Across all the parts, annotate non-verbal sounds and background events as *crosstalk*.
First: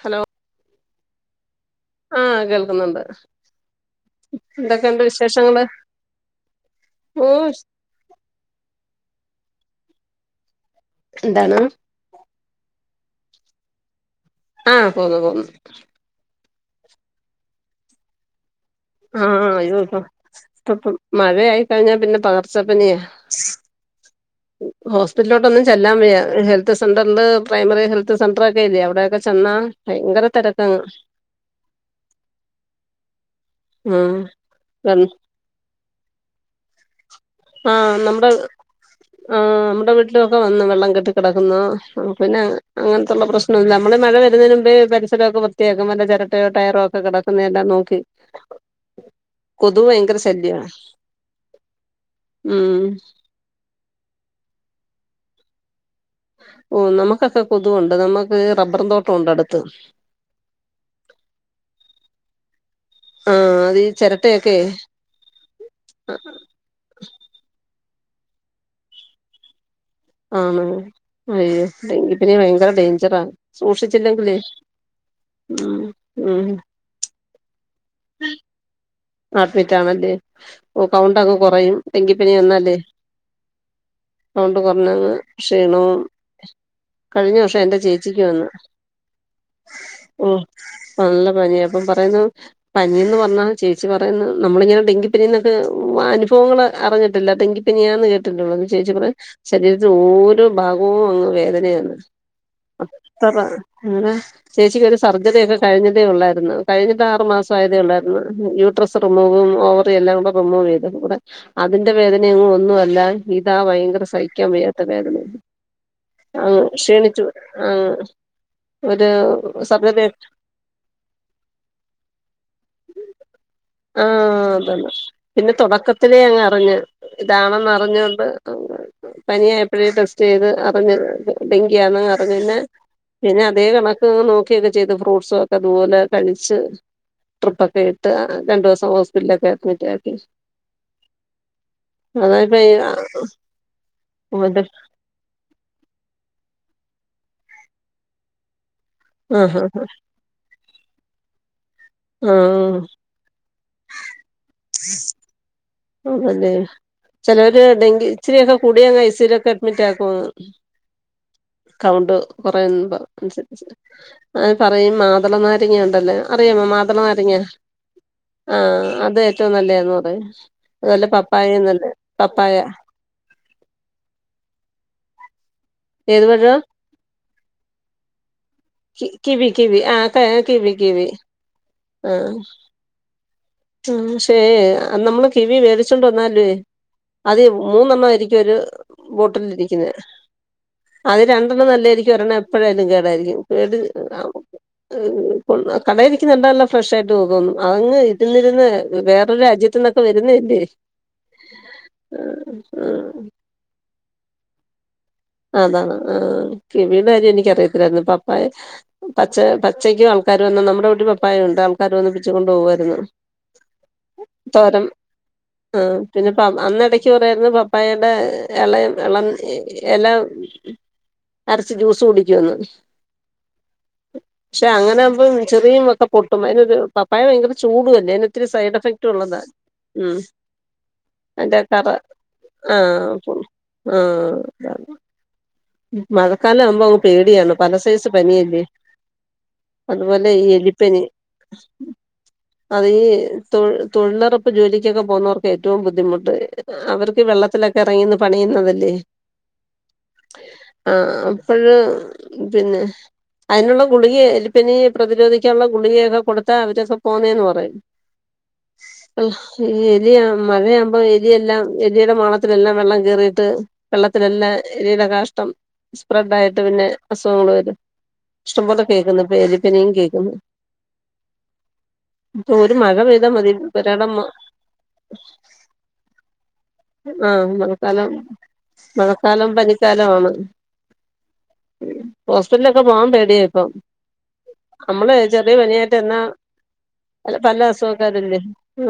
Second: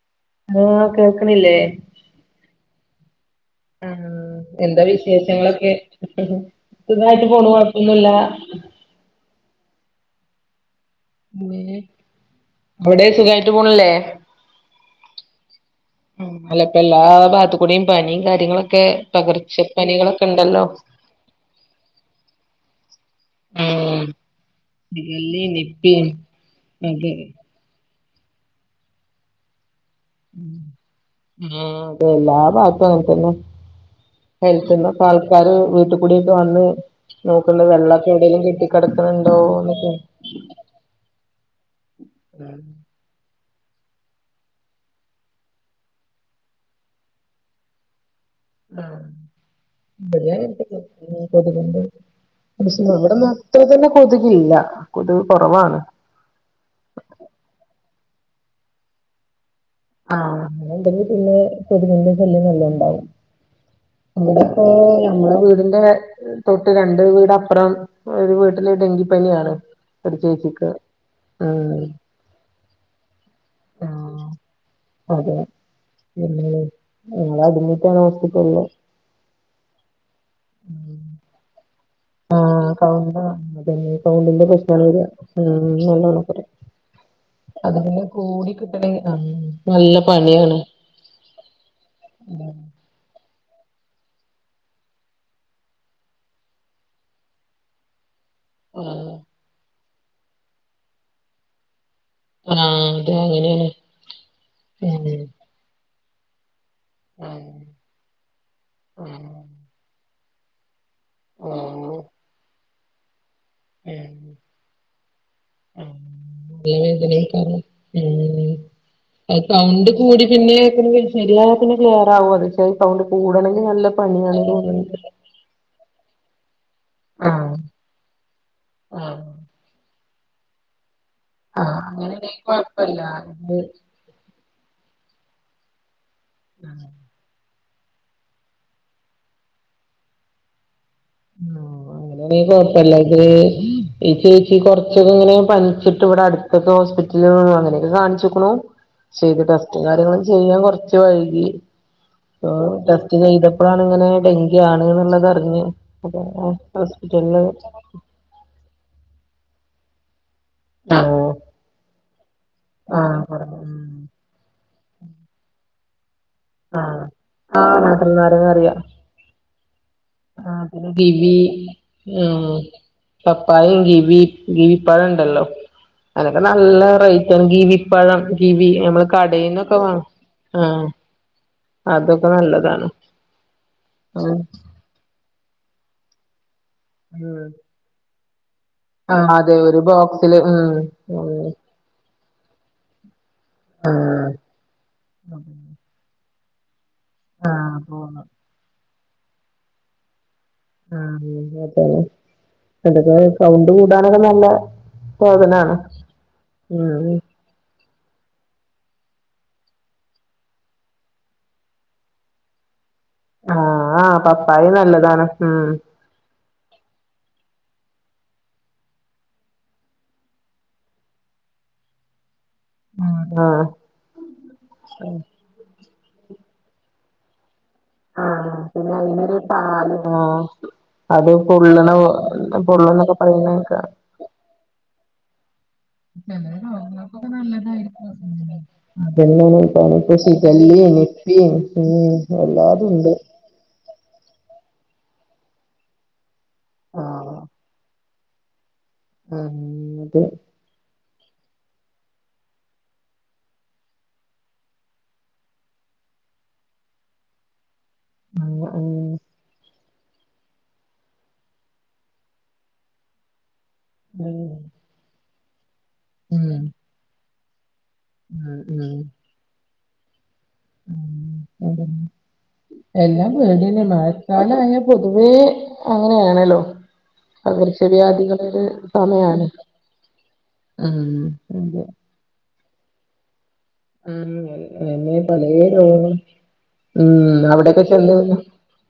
Hello ആ കേൾക്ക്ണില്ലേ ആ കേൾക്കുന്നുണ്ട് ആ എന്താ എന്തൊക്കെയുണ്ട് വിശേഷങ്ങള് വിശേഷങ്ങളൊക്കെ സുഖായിട്ട് ഓ പോണ് കൊഴപ്പൊന്നുല്ല എന്താണ് പിന്നെ അവിടെ സുഖായിട്ട് പോണില്ലേ ആ പോന്നു പോന്നു അല്ല പ്പ എല്ലാ ബാത്ത്ക്കൂടിം പനിം കാര്യങ്ങളൊ ആ ആ അയോ ഇപ്പ ഇപ്പ മഴായി കഴിഞ്ഞാ പിന്നെ പകർച്ചപ്പനിയാ ഉം ശിഗല്ലയും ഹോസ്പിറ്റലിലോട്ടൊന്നും ചെല്ലാൻ നിപ്പയും വെയ്യ ഹെൽത്ത് അതെ സെന്റർല് പ്രൈമറി ഹെൽത് ത്ത് സെൻ്ററൊക്കെ അല്ലേ അവിടെയൊക്കെ ചെന്നാ ഭയങ്കര തിരക്കങ്ങ് ഹലോ അത എല്ലാ ഭാഗത്തും അങ്ങൻത്തെന്നെ ഉം ഹെൽത്ത്ന്ന് പ്പ ആൾക്കാര് വീട്ട് കൂടിയൊക്കെ വന്ന് നോക്കണ്ട് ആഹ് വെള്ളൊക്കെ നമ്മുടെ എവിടെലും കെട്ടി കിടക്കണുണ്ടോ ആ എന്നൊക്കെ നമ്മുടെ വീട്ടിലൊക്കെ വന്ന് വെള്ളം കെട്ടിക്കിടക്കുന്നോ പിന്നെ അങ്ങൻത്തുള്ള പ്രശ്നം ല്ല നമ്മള് മഴ വരുന്നേന് മുമ്പേ പരിസരൊക്കെ വൃത്തിയാക്കും വല്ല ചിരട്ടയോ ടയറോ ഒക്കെ കെടക്കുന്ന എല്ലാം നോക്കി ആ കൊതുക് ഭയങ്കര ഇബടിം ശല്യമാണ് *unintelligible* കൊതുക്ണ്ട് ഉം *unintelligible* ഇവിടൊന്നും അത്ര തന്നെ കൊ കൊതുകില്ല കൊതുക് കൊറവാണ് ഓ നമുക്കൊക്കെ കൊതു അത് നമ്മക്ക് റബ്ബർ തോട്ടം ണ്ട് അടു ആ അങ്ങനെണ്ടെങ്കി പിന്നെ കൊതുകിൻ്റെ ശല്ല്യം നല്ലോണം ണ്ടാവും ആ അത് ഈ ചിരട്ടയൊക്കെ ഇവിടെപ്പോ നമ്മുടെ വീടിന്റെ തൊട്ട് രണ്ട് വീടപ്രം ഒരു വീട്ടില് ഡെങ്കിപ്പനിയാണ് ഒരു ആണോ ചേച്ചിക്ക് അയ്യോ ഉം ഡെങ്കിപ്പനി ഭയങ്കര ഡെയ്ഞ്ചറാ ആഹ് സൂക്ഷിച്ചില്ലെങ്കിലേ അതെ ഉം എല്ലാ *unintelligible* *unintelligible* ആണല്ലേ. ഓഹ് കൗണ്ടക്കെ കൊറയും. ഡങ്കിപ്പനി ആഹ് വന്നാലേ. കൗണ്ട് വന്നത് പിന്നെ കൗണ്ടിന്റെ കൗണ്ട് പ്രശ്നാണ് വരിക കൊറഞ്ഞങ്ങ് ഉം ക്ഷീണവും നല്ലോണം കുറയും കഴിഞ്ഞ വർഷം അത് എൻ്റെ പിന്നെ ചേച്ചിക്ക് വന്ന്. കൂടി കിട്ടണെ ആഹ് നല്ല ഓഹ് പണിയാണ് നല്ല പന്യാ അപ്പം പറയുന്നു ഉം പനിന്ന് പർഞ്ഞാ ച്ച് പറയുന്നെ നമ്മളിങ്ങനെ ഡെങ്കിപ്പിനിന്നൊക്കെ അനുഫവങ്ങള് അറിഞ്ഞിട്ടില്ല ഡെങ്കിപ്പനിയാന്ന് കേട്ട് *unintelligible* ചേച്ചി പറയും ആഹ് ശരീര് ഇ ഓരോ ഭാഗവും അങ്ങ് വേദനയാണ് ആഹ് അത് അത്ര അങ്ങനെയാണ് അങ്ങനെ ചേച്ചിക്ക് ഒരു ഉം സർജറി ഒക്കെ കഴിഞ്ഞി ഉള്ളായിരുന്നു കഴിഞ്ഞട്ട് ആറ് ഉം മാസ ആതേ ഉള്ളായിരുന്നു ഉം ഓവ *unintelligible* എല്ലാം ഉപ്പമ്മ വ *unintelligible* ൂടെ അതിന്റെ വേദന ഒന്നും അല്ല ഇതാ ഭയങ്കര സഹിക്കാൻ വയ്യാത്ത അങ്ങ് ക്ഷീണിച്ചു ആഹ് ന ഒരു സൗണ്ട് സർജറി കൂടി പിന്ന എല്ലാനും ക്ലിയർ ആ അ സൗ കൂടണെങ്ക ആഹ അതന്ന പിന്നെ തുൊടക്ക ലെ അങ്ങ് അറിഞ്ഞു ആഹ് ഇതാണെന്ന് അറിഞ്ഞൊണ്ട് ആഹ് പനിയായപ്പോഴേ ചെയ്ത് അപ്പ അറിഞ്ഞു ഡങ്കിയാന്നു അങ്ങനെണ്ടെങ്കി പിന്നെ കൊഴപ്പല്ല പിന്നെ ഇത് അതേ കണക്കങ്ങ് നോക്കി ചെയ്തോ ഫ്രൂട്സ്‌ക്കെ അത് പോലെ കളിിച്ചു ട്രിപ്പ്‌ ഒക്കെ ഇട്ട് രണ്ടു ദിവസം ഹോസ്പിറ്റലൊക്കെ അഡ്മിറ്റ് ആാക്കി അങ്ങനെയ കൊഴപ്പല്ല ഇത് ഈ ചേച്ചി കൊറച്ചൊക്കെ ഇങ്ങനെ പനിച്ചിട്ട് ഇവിടെത്തു ഇപ്പൊക്കെ ഹോസ്പിറ്റലിൽ അങ്ങനെയൊക്കെ കാണിച്ചുക്കുണു ചെയ്ത് ആഹ് ആഹ് ടെസ്റ്റും കാര്യങ്ങളും ചെയ്യാൻ കുറച്ച് ശിവഴക *unintelligible* ആഹ് ടെസ്റ്റ് ചെയ്തപ്പോഴാാണ് ഇങ്ങനെ ഡെങ്കി ആാണ് എന്നുള്ളത് അറിഞ്ഞഞ് അതല്ലെ ചിലവര് ഡെങ്കി ഇച്ചിരിയൊക്കെ കൂടിയാ കൈച്ചീരൊക്കെ അഡ്മിറ്റാക്കോ ആഹ് കൗണ്ട് കൊറ ആഹ് പറഞ്ഞു അനുസരിച്ച് ഉം അ പറയുംയും മാതള നര ഇങ്ങ ഉണ്ടല്ലേ അറിയമ്മോ മാദള ആഹ് നരങ്ങ ആഹ് നാട്ടിൽ നാരങ്ങ ആഹ അത് ഏറ്റവും നല്ലതന്ന് പറയാ ഗിവി പപ്പായ ഗിവി പയം ഹല്ലോ ഏത് അനൊക്കെ പഴവാ നല്ല റൈറ്റാണ് ഗീവിപ്പഴം ഗീവി കിവി കി വി ആ ക കി വി കി വി അതൊക്കെ നല്ലതാണ് ഉ ഉം ശരി നമ്മള് കിവി മേടിച്ചോണ്ട് വന്നാല് അത് ഉം മൂന്നെണ്ണായിരിക്ക ഇ ഒരു ആഹ് അതെ ഒരു ബോട്ടിലിരിക്കുന്ന ബോക്സില് ഉം അത് ഉം രണ്ടെണ്ണം നല്ലായിരിക്കും ഒരെണ്ണം എപ്പോഴു കേടായിരിക്കും കേട് ആഹ് ആകും കടേലി ഇതുണ്ടല്ലോ ഫ്രഷ ആയിട്ട് പോകുന്നു ആഹ് അങ് പോന്നു വേറൊരു രാജ്യത്തന്നൊക്കെ വരുന്ന ആട്ടെ അതൊക്ക സൗണ്ട് കൂടാനൊക്കെ നല്ല സാധനാണ് അതാണ് ആ ഉം കിവിയുടെ കാര്യം എനിക്കറിയത്തില്ലായിരുന്നു പപ്പായ പച്ച പച്ചയ്ക്കും ആൾക്കാർ വന്ന നമ്മുടെ വീട്ടിൽ പപ്പായംണ്ട് ആൾക്കാര് വന്ന് പിച്ചു കൊണ്ടോവായിരുന്നു ആഹ് ആഹ് പപ്പായ തൊരം നല്ലതാണ് ഉം ആ പിന്നെ അന്നടക്ക് പറയോര്ന്ന് പപ്പായ ടെഇളെ ഇളം ഇ എല്ലാം അരച്ച് ജ്യൂസ് കുടിക്കന്നു ആഹ് പക്ഷെ അങ്ങനൊവുമ്പം ചെറിയ മക്ക പൊട്ടും അതിനൊരു ഒരു പപ്പായ ഭയങ്കര ചൂടുമല്ലേ അതിന് ഒത്തിരി ആഹ സൈഡ് പിന്നെ എഫക്റ്റ് അതിനു ഉള്ളതാ പാല് ഉം അത് അന്റെ കറ പൊള്ളണ പൊള്ളും ആഹ് ന്നൊക്കെ പറണേക്ക ആഹ് അതാണ് മഴക്കാലം ആവുമ്പോ അങ്ങ് പേടിയാണ് പല സൈസ് പനിയല്ലേ അതന്നെ പനി അതുപോലെ ഈ സിഗല്ലി എലിപ്പനി നിപ്പയും എല്ലാതുണ്ട് ഇപ്പോ ജോലിക്കൊക്കെ പോകുന്നവർക്ക് ഏറ്റവും ബുദ്ധിമുട്ട് അവർക്ക് വെള്ളത്തിലൊക്കെ ഇറങ്ങി പണിയുന്നതല്ലേ ആഹ അതെ ആ അപ്പോഴ പിന്നെ അതിനുള്ള ഗുളികെ എലിപ്പനി പ്രതിരോധിക്കാനുള്ള ഗുളികയൊക്കെ കൊടുത്താ അവരൊക്കെ പോന്നേന്ന് പറയും ആ ഉ എലിയ മഴയാകുമ്പോ എലിയെല്ലാം എലിയുടെ മാളത്തിലെല്ലാം വെള്ളം കേറിയിട്ട് ഉം വെള്ളത്തിലല്ലാം എലിയുടെ കാഷ് അം സ്പ്ര ഡ യിട്ട് പിന്നെ *unintelligible* ഉം ഇഷ്ടം പോലെ ഉം കേക്കുന്ന പേര് പിന്നെയും കേക്ക്‌ന്ന് അതന്നെ ഒരു മഴ എല്ലാം പെയ്താൽ മതി പേടിയെന്നെ ഒരാടം മഴക്കാലായാ പൊതുവേ അങ്ങനേണലൊ ആഹ് മഴക്കാലം സമയാണ് മഴക്കാലം പനിക്കാലആണ്. ആഹ് ഹോസ് റ്റ്ലൊക്കെ പോവാൻ പേടിയാ ഇപ്പം ഉംഹ് നമ്മള് എന്നെ പലേ ചെറിയ പനിയായിട്ട് രോഗം എന്നാ ഉംഹ് പല അവടെക്കെചെന്ന് കഴിഞ്ഞ. അസുഖക്കാരില്ലേ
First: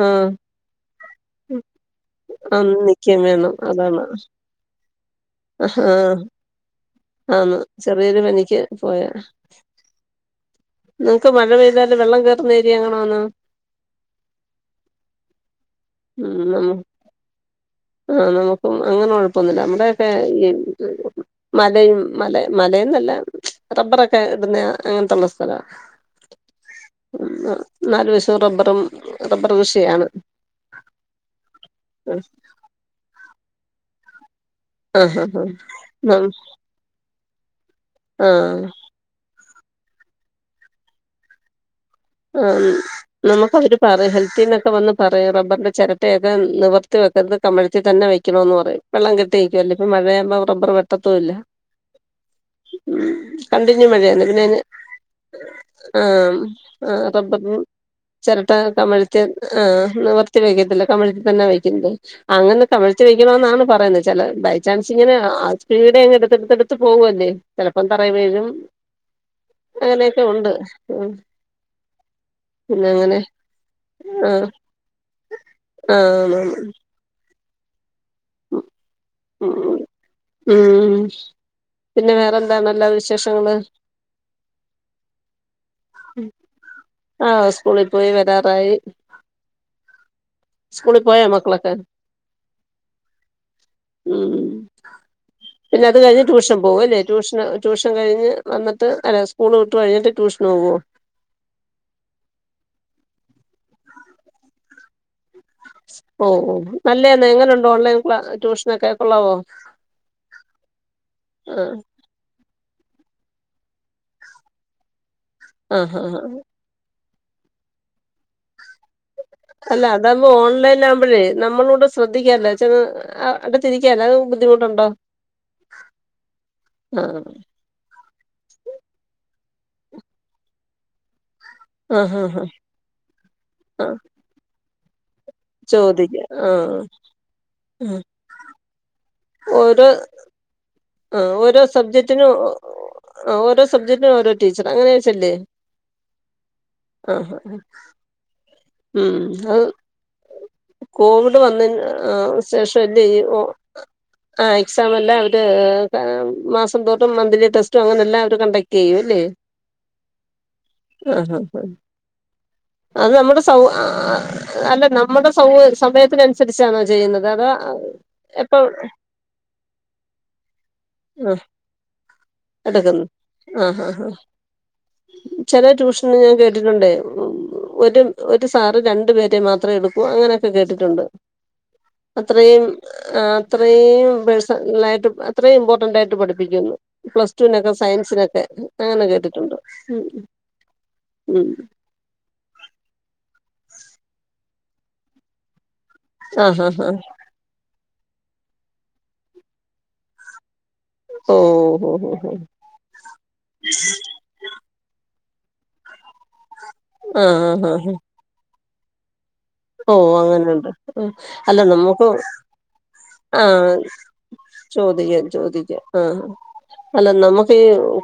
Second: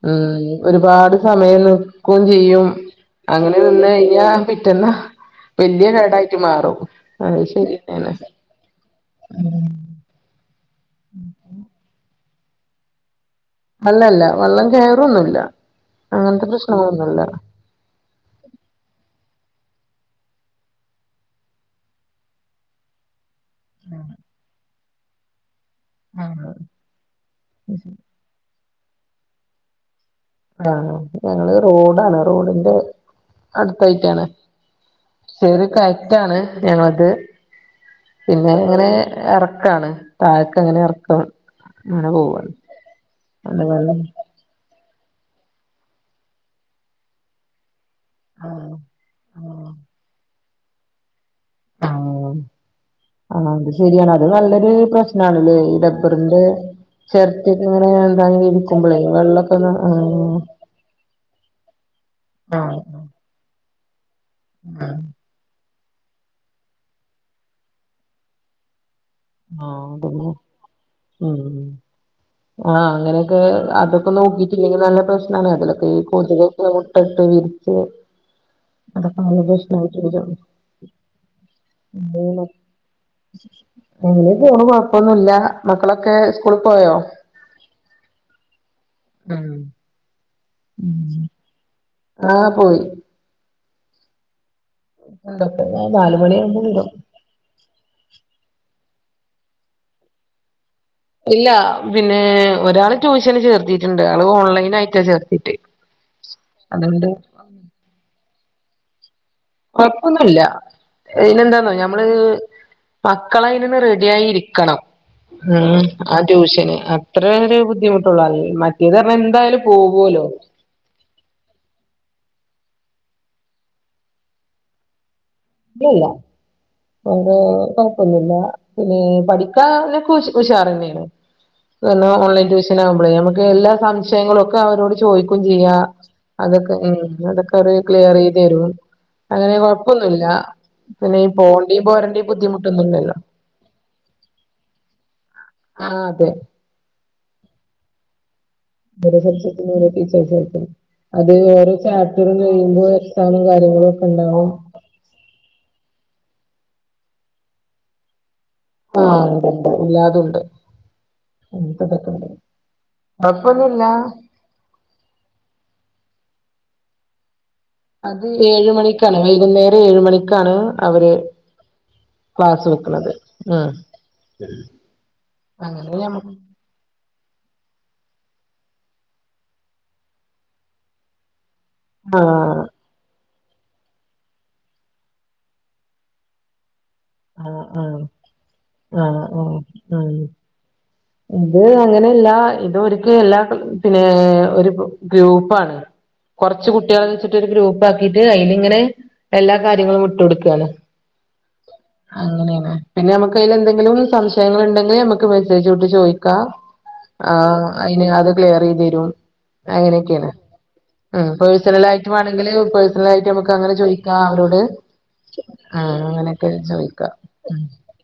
ആഹ് ഉംഹ് ഒരുപാട് സമയം നിക്കും ചെയ് യ്യും ആഹ് നിക്കും വേണം അങ്ങനെ നിന്ന് അതാണ് കഴിഞ്ഞാ പിറ്റന്നഹ് ആഹ് വെല്യകേടായിട്ട് മാറും. ആന്ന് അയ്ശര്യയെന്നാണ് ചെറിയൊരു പനിക്ക് നിങ്ങ്ക്ക് മഴ പെയ്താല് വെള്ളം കേറ് നേരി അങ്ങണാന്നോ അല്ലല്ല വള്ളം കയറൊന്നുല്ല ഉം അങ്ങനത്തെ നമ്മ പ്രശ്നങ്ങളൊന്നുല്ല ആഹ് നമുക്കും അങ്ങനെ കൊഴപ്പൊന്നുല്ല നമ്മടെയൊക്കെ മലയും മലെന്നല്ല റബ്ബറൊക്കെ ഇടുന്നെയാ അങ്ങൻത്തുള്ള സ്ഥലാ നാലുവശവും റബ്ബറും റബ്ബറ്കൃഷിയാണ് ആ ഞങ്ങള് റോഡാണ് റോഡിന്റെ - അടുത്തായിട്ടാണ് ആഹ് ആഹ് ചെറിയ ആഹ് കയറ്റാണ് ഞങ്ങക്ക്‌ പിന്നെ ആഹ് അങ്ങനെ എറ - ക്കാണ് താഴക്ക് ഇങ്ങനെ എറക്കം ആ ഉം നമക്ക് അവര് വെള്ളം പറയും ഹെൽത്തിന്നൊക്കെ വന്ന്- പറയറണം റബ്ബറിന്റെ ചെരട്ടയൊക്കെ നിവർത്തി വെക്കരുത് കമിഴ്- ത്തി തന്നെ വെക്കണോന്ന് ആഹ് പറയും വെള്ളം കെട്ടിനിക്കുവല്ലേ ഇപ്പ മഴയാമ്പോ- റബ്ബറ് വെട്ടത്തുയില്ല ആഹ് ആഹ് അത് കണ്ടിന്യൂ ശരിയാണ് മഴയാണ് അത് പിന്നെ അയിന് നല്ലൊരു പ്രശ്നാണല്ലേ ഈ ടബ്ബറിന്റെ- റബ്ബർന് ചെരട്ട കമിഴ്ത്തി വെള്ളൊക്കെ ഒന്ന് ആഹ് നിവർത്തി വെക്കത്തില്ല കമിഴ്ത്തി തന്നെ വെക്കുന്നത് ആഹ് അങ്ങനെ ആഹ് കമഴ്ത്തി വെക്കണോന്നാണ് പറയുന്നെ ചില ബൈചാൻസ് ആഹ് ഇങ്ങനെ ആ ഇത് വീടെ ഇങ്ങെടുത്ത്ടുത്ത്ടുത്ത് പോവെല്ലേ ചെലപ്പം തറേവീഴും ആഹ് അങ്ങനെയൊക്കെ അതന്നെ ഉണ്ട് ഉം പിന്നെ ആഹ് അങ്ങനെ അങ്ങനെയൊക്കെ അതൊക്കെ ആഹ് നോക്കിട്ടില്ലെങ്കിൽ നല്ല പ്രശ്നാണ് അതിലൊക്കെ ഈ ആഹ് കൊതുകക്കെ മുട്ടട്ട് വിരി *inaudible* *inaudible* ഉം ഉം പിന്നെ വേറെന്താണല്ലോ വിശേഷങ്ങള് അങ്ങന്നെ പേണ് കൊഴപ്പൊന്നുവില്ല മക്കളൊക്കെ സ്കൂളിൽ പോയോ ആ സ്കൂളിൽ പോയി വെരാറായി സ്കൂളിൽ പോയോ മക്കളൊക്കെ ആ പോയി ഉം എന്തൊക്കെ പിന്നെ അത് നാല് കഴിഞ്ഞ് ട്യൂഷൻ മണിയാവുമ്പോ പോകും വിടും അല്ലേ ട്യൂഷന് ട്യൂഷൻ കഴിഞ്ഞ് വനാ ട്ട് അല്ല സ്കൂള് വിട്ട് കഴിഞ്ഞിട്ട് ട്യൂഷന് പോവോ ഇല്ല പിന്നെ ഒരാള് ട്യൂഷന് ചേർത്തിട്ടുണ്ട് അതും ഓൺലൈനായിട്ടാ ചേർ ഓ ഓ നല്ലെയാന്ന് എങ്ങനൊണ്ട് ഓൺലൈൻ കൂടെ ട്യൂഷനൊക്കെ കൊള്ളാവോ? കൊഴപ്പൊന്നുല്ല പിന്നെന്താന്നോ ആഹ് ഞമ്മള് മക്കളെ യ്ന് റെഡിയായിരിക്കണം ഉം ആഹ് ആ ആഹ് ട്യൂഷന് അ അത്രേയൊരു ബുദ്ധിമുട്ടൊള്ളൂ അല് മറ്റേത് പറഞ്ഞാ എന്തായാലും അല്ല പോവോലോ അതാവുമ്പോ ഓൺലൈനാവുമ്പഴേ നമ്മളൂടെ ശ്രദ്ധിക്കാല്ലോ ച്ചങ്ങ് അ അകത്തിരിക്കാലോ അത് ബുദ്ധിമുട്ടൊണ്ടോ ഇല്ലല്ല ആഹ് വേറെ കൊഴപ്പൊന്നുല്ല പിന്നെ പഠി ക്കാനൊക്കെ ഉഷ് ഉഷാറെന്നെണ്. ആഹ് *unintelligible* ആഹ് ഓൺലൈൻ ട്യൂഷനാവുമ്പളേ അമ്മക്ക് എല്ലാ ആഹ് സംശയങ്ങളൊക്കെ അവരോട് ചോയി ക്കും ചെയ്യാ ചോദിക്ക അതൊക്കെ ആഹ് ഉം ന്നഅതൊക്കൊര് ആഹ് ക്ലിയ റെയ്ത് തെരും അങ്ങനെ ഓരോ കൊഴപ്പൊന്നുല്ല. ആഹ് ഓരോ പോണ്ടിയും പോരണ്ടിയും സബ്ജക്റ്റിനും ഓ ബുദ്ധിമുട്ടൊന്നുല്ലല്ലോ ഓ ഓരോ സബ്ജക്റ്റിനും ഓരോ ടീച്ചറ് അങ്ങനെ വെച്ചല്ലേ ആഹ് അതെ ആഹ് ആഹ് ഓരോ ഉം അത് സബ്ജക്ടും ഓരോ ടീച്ചേഴ്സെടുക്കും അത് കോവിഡ് ഓരോ വന്നതിന് ചാപ്റ്റർ ആഹ് കഴിയുമ്പോ ശേഷല്ലേ ഈ ഓ എക്സാമ് കാര്യങ്ങളൊക്കെ ഉണ്ടാവും ഏ മാസം തോട്ടും മന്ത്ലി ടെസ്റ്റും അങ്ങനെ എല്ലാം ആ ഇണ്ടിണ്ട് എല്ലാതും ഉണ്ട് ആഹ് ആഹ് അങ്ങനെത്തെ ഇതെക്കെണ്ട് അത് നമ്മുടെ സൗ ആ അല്ല നമ്മടെ സൗ സമയത്തിനനുസരിച്ച് തിരിച്ചാണോ ചെയ്യുന്നത് അതോ അത് എപ്പ ഏഴ്മണിക്കാണ് വൈകുന്നേരം ഏഴ്മണിക്കാണ് അവര് ആഹ് ക്ലാസ് എടുക്കുന്നു വെക്കുന്നത് ഉ ആഹ് ആഹ് ആഹ് അങ്ങനെ ഉ ഒരു ഒരു സാറ് രണ്ടു പേരെ മാത്രേ എടുക്കൂ അങ്ങനെയൊക്കെ കേട്ടിട്ടുണ്ട് ആഹ് അത്രയും ആ അത്രയും പേഴ്സ ആയിട്ട് അത്രയും ഇമ്പോർട്ടൻറ് ആയിട്ട് പഠിപ്പിക്കുന്നു പ്ലസ് ആഹ് ടുവിനൊക്കെ ആഹ് സയൻസിനൊക്കെ അങ്ങനെ ആഹ് കേട്ടിട്ടുണ്ട് ആഹ് ഉം ഇത് അങ്ങനെയല്ല ഇത് ഒരു എല്ലാ പിന്നെ ഒരു ഗ്രൂപ്പാണ് ആഹ് കുറച്ച് ആഹ് കുട്ടികള ആഹ് വെച്ചിട്ട് ഒരു ഗ്രൂപ്പ് ഗ്രൂപ്പ് ആക്കിട്ട് അതിനി ഇങ്ങനെ എല്ലാ കാര്യങ്ങളും ഇട്ട് കൊടുക്കുകയാണ് ഓ ഓ ഓ അങ്ങനെയാണ് പിന്നെ നമക്ക് അതിൽ എന്തെങ്കിലും സംശയങ്ങൾഉണ്ടെങ്കിൽ നമുക്ക് ഇക്ക് മെസ്സേജ് എഴുത്തി വിട്ട്ചോദിക്കാ ആഹ് അയിന്അത് ക്ലിയർ ചിതെരും ഓ അങ്ങനെുണ്ട് അല്ല പേഴ്സണൽ നമുക്ക് ആയിട്ട് വേണമെങ്കില് പേഴ്സണൽ ആയിട്ട് നമുക്ക് ആഹ അങ്ങനെ ചോദിക്കാം അവരോട് ചോദിക്കാം ചോദിക്കാം ആ ആഹ് അങ്ങനെയൊക്കെ അല്ല ചോദിക്കാം നമുക്ക്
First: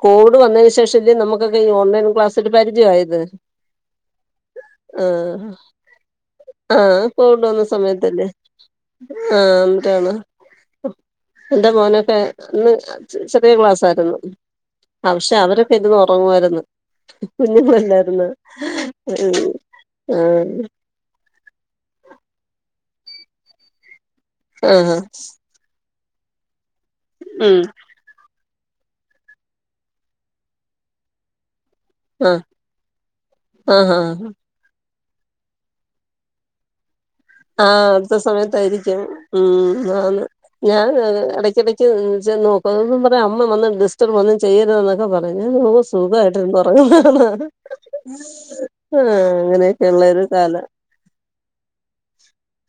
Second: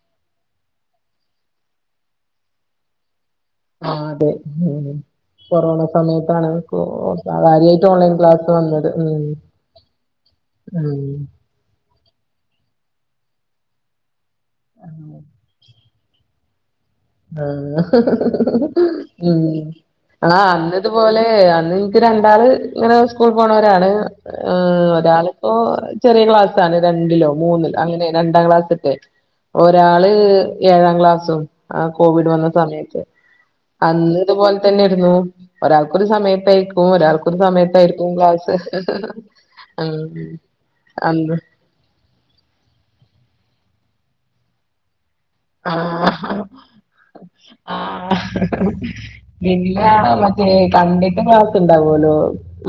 കോട് വന്ന ശേഷം ശേഷംല് നമുക്ക ഓൺലൈ ക്ലാസ്സി് പരിചയ ആമായത് ആ അതെ കൊറോണ സമയത്ത ആഹ് പോണ്ട വന്ന സമയത്തല്ലേ വന്നത് ഉം ആഹ എന്നിട്ടാണ് ഉം എന്റെ മോനൊക്കെന്ന് ചെറിയ ക്ലാസ് ആയിരുന്നു പക്ഷെ അവരൊക്കെ ഇന്ന് ഉറങ്ങുവമായിരുന്നു ആ ഉ ആ അ ന്നു ഇതുപോലെ എനിക്ക് രണ്ടാള് ഇങ്ങനെ സ്കൂൾ പോണവരാണ് ആ ആഹ് ആഹ് ഒരാളിപ്പോ ചെറിയ ക്ലാസിൽ രണ്ടിലോ ഉം മൂന്നോ അങ്ങനെ രണ്ടാം ക്ലാസ് ഒരാള് ഏഴാം ക്ലാസ്സും ആ കോവിഡ് ആഹ് വന്ന സമയത്ത് ആഹ് അന്ന് ആഹ് ഇതുപോലെ തന്നെ ഒരാൾക്കരു സമയത്തേക്കും ഒരാൾ ആഹ അടുത്ത സമയത്തായിയിരിക്കും ഉ ആഹ് ആന്ന് ഞാൻ അന്ന് ഇടക്കിടക്ക് നോക്കുന്നന്ന് പറയാ അമ്മ വന്ന് ഡിസ്റ്റർബ് ഒന്നുചെയ്യരുത് ഒക്കെ പറയു ആഹ് ഇന്ന്സുഖായിട്ട്ന്ന് ഉറങ്ങുമണ ആഹ് ആഹ പിന്നെ അങ്ങനെയൊക്കെള്ള ഒരു കാലം ലോ മ്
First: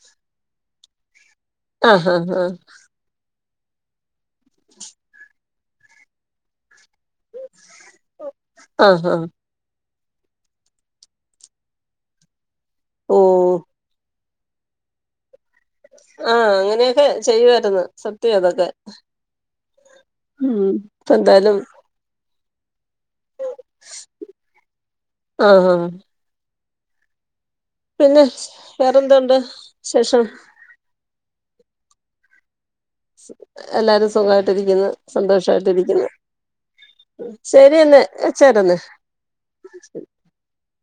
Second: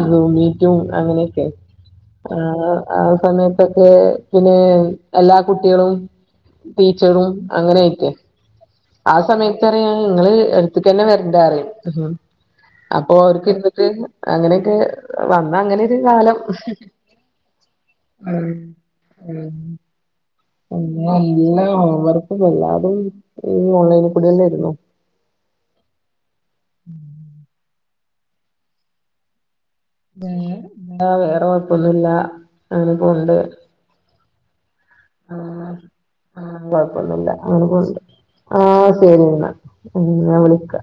അത മീറ്റും അങ്ങനെ ആഹ് ആഹ് ആ ആഹ് ആ സമയ ഒക്കെ പിന്നെ എല്ലാ കുട്ടികളും ടീച്ചറും അങ്ങനെയിട്ട ആഹ് ആ ആഹ് സമയത്ത്റിയൻ നിങ്ങള് എടുത്തക്ക തന്നെ വരണ്ട അറിയും ഉ അപ്പൊ ഓഹ് അവർക്ക് എന്നന്ട്ട് അങ്ങനെയൊക്കെ വന്നാ അങ്ങനെ കാലം ആഹ അങ്ങനെയൊക്കെ ചെയ്യുരുന്നു സത്യം അതൊക്കെ ല്ല ഇപ്പ *unintelligible* എന്തായാലും അല്ല ഓൺലൈനിൽ കൂടി തന്നൊയിരുന്നു ആഹ് ആഹ് ഉം *inaudible* പിന്നെ വേറെന്തണ്ട് ഉ ആ കുഴപ്പൊന്നുമില്ല എല്ലാരും സുഖമായിട്ട രിക്ക്ന്നു കൊഴപ്പൊന്നില്ല അങ്ങന കൊണ്ട് ശരിയെന്നെ വെച്ചേരന്നെ ആഹ ശരി എന്നാഞ വിളിക്ക